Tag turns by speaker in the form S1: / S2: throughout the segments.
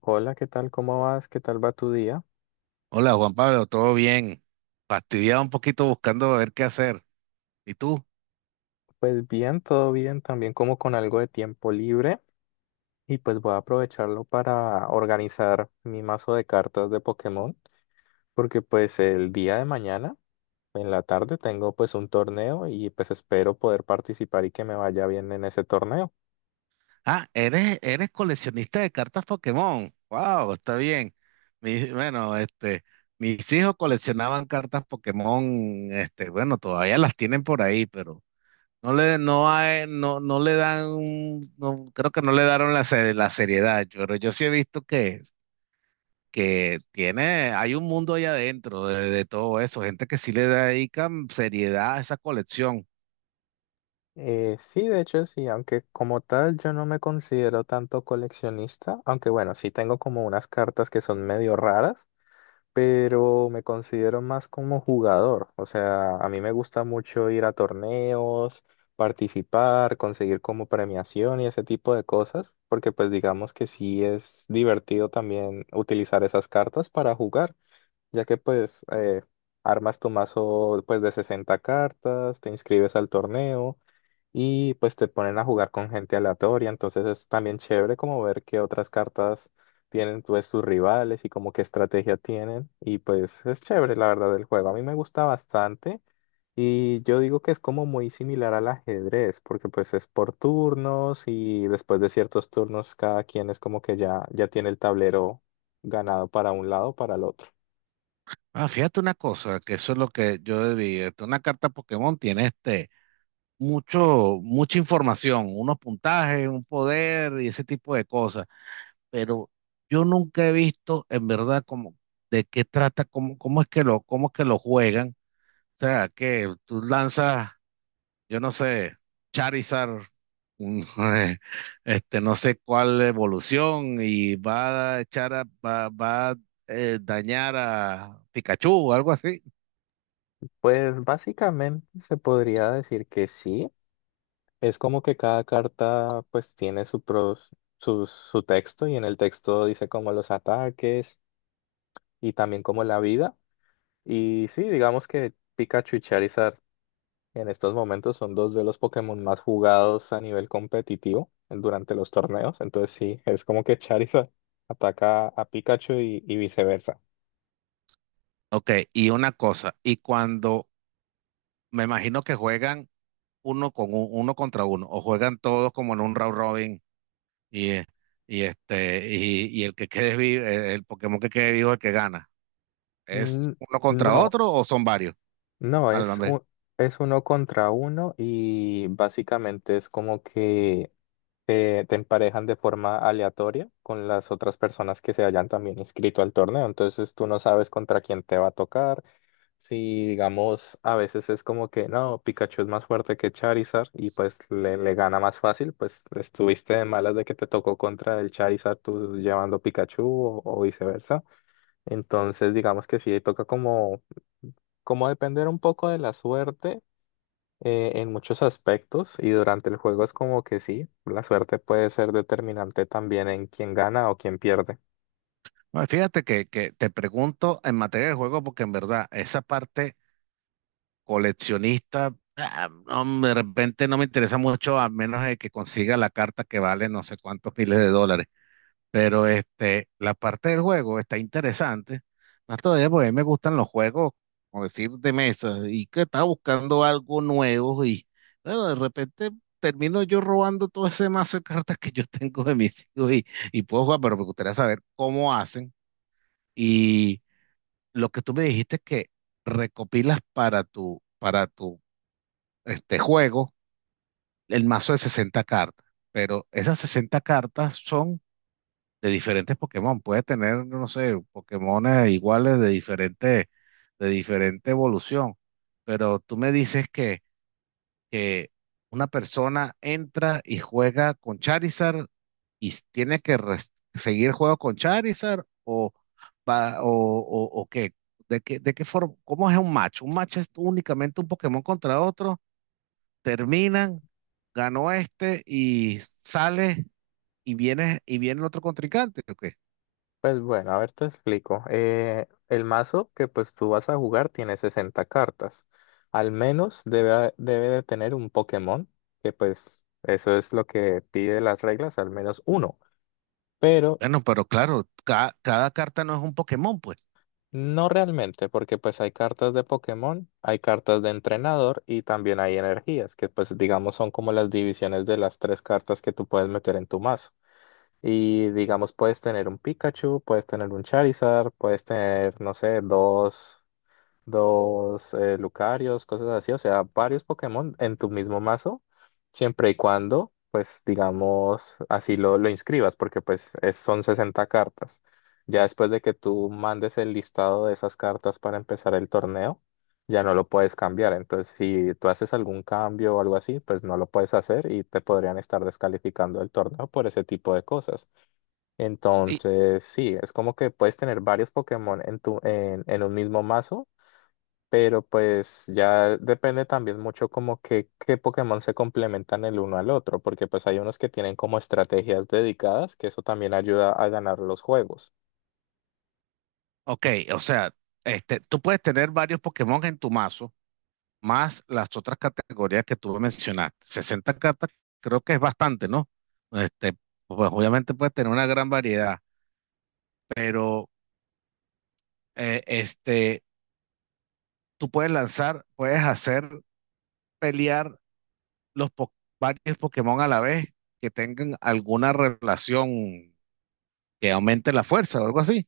S1: Hola, ¿qué tal? ¿Cómo vas? ¿Qué tal va tu día?
S2: Hola Juan Pablo, ¿todo bien? Fastidiado un poquito buscando ver qué hacer. ¿Y tú?
S1: Pues bien, todo bien, también como con algo de tiempo libre y pues voy a aprovecharlo para organizar mi mazo de cartas de Pokémon porque pues el día de mañana en la tarde tengo pues un torneo y pues espero poder participar y que me vaya bien en ese torneo.
S2: Ah, eres coleccionista de cartas Pokémon. Wow, está bien. Bueno, mis hijos coleccionaban cartas Pokémon, bueno, todavía las tienen por ahí, pero no le, no hay, no, no le dan, no, creo que no le daron la, la seriedad. Pero yo sí he visto que, hay un mundo allá adentro de todo eso, gente que sí le dedica seriedad a esa colección.
S1: Sí, de hecho sí, aunque como tal yo no me considero tanto coleccionista, aunque bueno, sí tengo como unas cartas que son medio raras pero me considero más como jugador. O sea, a mí me gusta mucho ir a torneos, participar, conseguir como premiación y ese tipo de cosas, porque pues digamos que sí es divertido también utilizar esas cartas para jugar, ya que pues armas tu mazo pues de 60 cartas, te inscribes al torneo y pues te ponen a jugar con gente aleatoria, entonces es también chévere como ver qué otras cartas tienen pues tus rivales y como qué estrategia tienen y pues es chévere la verdad del juego, a mí me gusta bastante y yo digo que es como muy similar al ajedrez porque pues es por turnos y después de ciertos turnos cada quien es como que ya, ya tiene el tablero ganado para un lado o para el otro.
S2: Ah, fíjate una cosa, que eso es lo que yo debí. Una carta Pokémon tiene mucha información, unos puntajes, un poder y ese tipo de cosas. Pero yo nunca he visto en verdad cómo, de qué trata, cómo es cómo es que lo juegan. O sea, que tú lanzas, yo no sé, Charizard, un, no sé cuál evolución, y va a dañar a Pikachu o algo así.
S1: Pues básicamente se podría decir que sí. Es como que cada carta pues tiene su texto y en el texto dice como los ataques y también como la vida. Y sí, digamos que Pikachu y Charizard en estos momentos son dos de los Pokémon más jugados a nivel competitivo durante los torneos. Entonces sí, es como que Charizard ataca a Pikachu y viceversa.
S2: OK, y una cosa, y cuando me imagino que juegan uno contra uno, o juegan todos como en un round robin, y, eh, y el que quede vivo, el Pokémon que quede vivo es el que gana. ¿Es
S1: Mm,
S2: uno contra
S1: no,
S2: otro o son varios?
S1: no,
S2: A ver.
S1: es uno contra uno y básicamente es como que... te emparejan de forma aleatoria con las otras personas que se hayan también inscrito al torneo. Entonces tú no sabes contra quién te va a tocar. Si digamos, a veces es como que no, Pikachu es más fuerte que Charizard y pues le gana más fácil, pues estuviste de malas de que te tocó contra el Charizard tú llevando Pikachu o viceversa. Entonces digamos que sí, toca como depender un poco de la suerte en muchos aspectos y durante el juego es como que sí, la suerte puede ser determinante también en quién gana o quién pierde.
S2: Bueno, fíjate que te pregunto en materia de juego, porque en verdad esa parte coleccionista, ah, no, de repente no me interesa mucho, a menos de que consiga la carta que vale no sé cuántos miles de dólares. Pero la parte del juego está interesante. Más todavía porque a mí me gustan los juegos, como decir, de mesa, y que estaba buscando algo nuevo y bueno, de repente termino yo robando todo ese mazo de cartas que yo tengo de mis hijos y puedo jugar, pero me gustaría saber cómo hacen. Y lo que tú me dijiste es que recopilas para tu juego el mazo de 60 cartas, pero esas 60 cartas son de diferentes Pokémon. Puedes tener, no sé, Pokémones iguales de diferente, evolución. Pero tú me dices que una persona entra y juega con Charizard y tiene que seguir el juego con Charizard o, va- o qué. ¿De qué, de qué forma? ¿Cómo es un match? Un match es únicamente un Pokémon contra otro. Terminan, ganó este y sale y viene el otro contrincante. ¿OK?
S1: Pues bueno, a ver, te explico. El mazo que pues tú vas a jugar tiene 60 cartas. Al menos debe de tener un Pokémon, que pues eso es lo que pide las reglas, al menos uno. Pero.
S2: Bueno, pero claro, cada carta no es un Pokémon, pues.
S1: No realmente, porque pues hay cartas de Pokémon, hay cartas de entrenador y también hay energías, que pues digamos son como las divisiones de las tres cartas que tú puedes meter en tu mazo. Y digamos puedes tener un Pikachu, puedes tener un Charizard, puedes tener, no sé, dos Lucarios, cosas así, o sea, varios Pokémon en tu mismo mazo, siempre y cuando, pues, digamos, así lo inscribas, porque pues es- son 60 cartas. Ya después de que tú mandes el listado de esas cartas para empezar el torneo, ya no lo puedes cambiar. Entonces, si tú haces algún cambio o algo así, pues no lo puedes hacer y te podrían estar descalificando el torneo por ese tipo de cosas.
S2: Y,
S1: Entonces, sí, es como que puedes tener varios Pokémon en en un mismo mazo pero pues ya depende también mucho como que qué Pokémon se complementan el uno al otro, porque pues hay unos que tienen como estrategias dedicadas, que eso también ayuda a ganar los juegos.
S2: OK, o sea, tú puedes tener varios Pokémon en tu mazo, más las otras categorías que tú mencionaste. 60 cartas creo que es bastante, ¿no? Este, pues obviamente puedes tener una gran variedad, pero eh, este, tú puedes lanzar, puedes hacer pelear los po- varios Pokémon a la vez que tengan alguna relación que aumente la fuerza o algo así.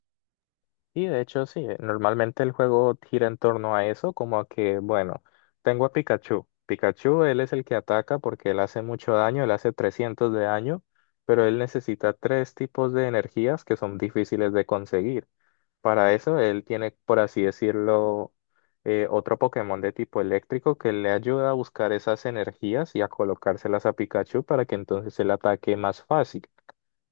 S1: Y de hecho sí, normalmente el juego gira en torno a eso, como a que, bueno, tengo a Pikachu. Pikachu, él es el que ataca porque él hace mucho daño, él hace 300 de daño, pero él necesita tres tipos de energías que son difíciles de conseguir. Para eso, él tiene, por así decirlo, otro Pokémon de tipo eléctrico que le ayuda a buscar esas energías y a colocárselas a Pikachu para que entonces el ataque más fácil.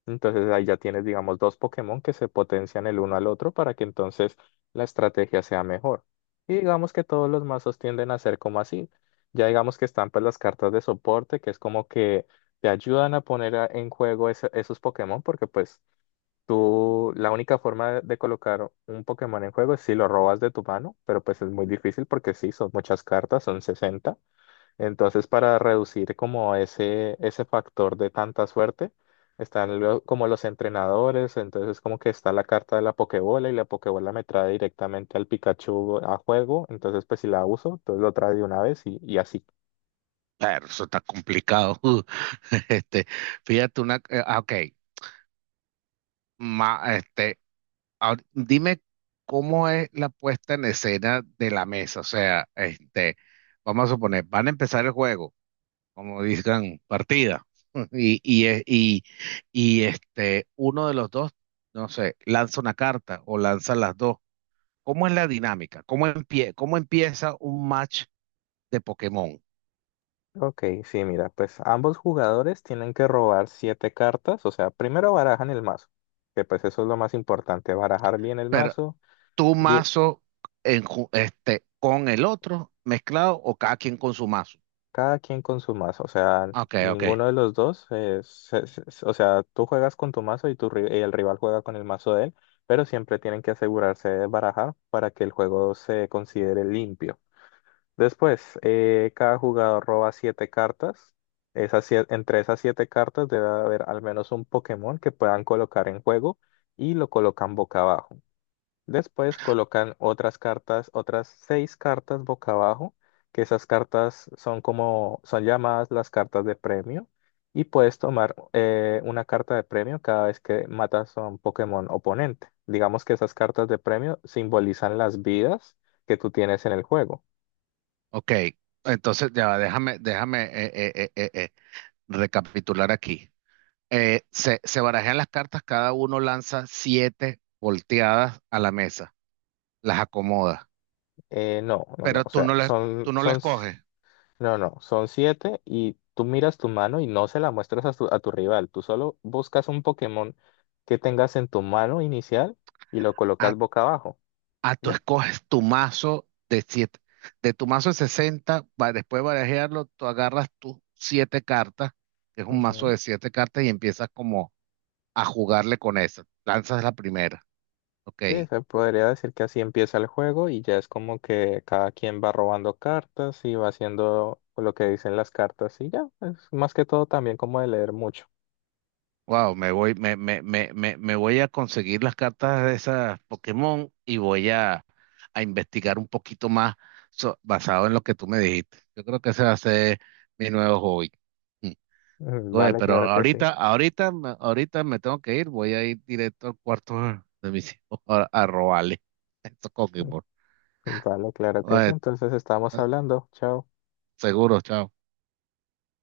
S1: Entonces ahí ya tienes, digamos, dos Pokémon que se potencian el uno al otro para que entonces la estrategia sea mejor. Y digamos que todos los mazos tienden a ser como así. Ya digamos que están pues las cartas de soporte, que es como que te ayudan a poner en juego esos Pokémon porque pues tú, la única forma de colocar un Pokémon en juego es si lo robas de tu mano, pero pues es muy difícil porque sí, son muchas cartas, son 60. Entonces, para reducir como ese factor de tanta suerte, están como los entrenadores, entonces como que está la carta de la Pokébola y la Pokébola me trae directamente al Pikachu a juego, entonces pues si la uso, entonces lo trae de una vez y así.
S2: Pero eso está complicado. Este, fíjate una, ah, ok, ma- este, dime cómo es la puesta en escena de la mesa. O sea, vamos a suponer, van a empezar el juego, como dicen, partida. Y, y, eh, y, uno de los dos, no sé, lanza una carta o lanza las dos. ¿Cómo es la dinámica? Cómo empieza un match de Pokémon?
S1: Ok, sí, mira, pues ambos jugadores tienen que robar siete cartas, o sea, primero barajan el mazo, que pues eso es lo más importante, barajar bien el mazo
S2: ¿Tu
S1: y
S2: mazo con el otro mezclado o cada quien con su mazo?
S1: cada quien con su mazo, o sea,
S2: OK, OK,
S1: ninguno de los dos, o sea, tú juegas con tu mazo y, y el rival juega con el mazo de él, pero siempre tienen que asegurarse de barajar para que el juego se considere limpio. Después, cada jugador roba siete cartas. Entre esas siete cartas debe haber al menos un Pokémon que puedan colocar en juego y lo colocan boca abajo. Después colocan otras cartas, otras seis cartas boca abajo, que esas cartas son como, son llamadas las cartas de premio. Y puedes tomar una carta de premio cada vez que matas a un Pokémon oponente. Digamos que esas cartas de premio simbolizan las vidas que tú tienes en el juego.
S2: OK. Entonces, ya, va, déjame recapitular aquí. Se barajan las cartas, cada uno lanza siete volteadas a la mesa, las acomoda,
S1: No, no, no,
S2: pero
S1: o
S2: tú
S1: sea,
S2: no les, tú no les coges.
S1: no, no, son siete y tú miras tu mano y no se la muestras a a tu rival, tú solo buscas un Pokémon que tengas en tu mano inicial y lo colocas
S2: Ah,
S1: boca abajo,
S2: Ah, tú
S1: ¿ya?
S2: escoges tu mazo de siete, de tu mazo de 60, después de barajearlo, tú agarras tus siete cartas, que es un mazo
S1: Ujú.
S2: de siete cartas, y empiezas como a jugarle con esas. Lanzas la primera. OK.
S1: Sí, se podría decir que así empieza el juego y ya es como que cada quien va robando cartas y va haciendo lo que dicen las cartas y ya, es más que todo también como de leer mucho.
S2: Wow, me voy, me voy a conseguir las cartas de esas Pokémon y voy a investigar un poquito más basado en lo que tú me dijiste. Yo creo que ese va a ser mi nuevo hobby.
S1: Mm,
S2: Oye,
S1: vale,
S2: pero
S1: claro que sí.
S2: ahorita, ahorita, ahorita me tengo que ir, voy a ir directo al cuarto de mis hijos a robarle. Esto es Coquimbo.
S1: Mm, vale, claro que sí,
S2: Oye,
S1: entonces estamos hablando, chao.
S2: seguro, chao.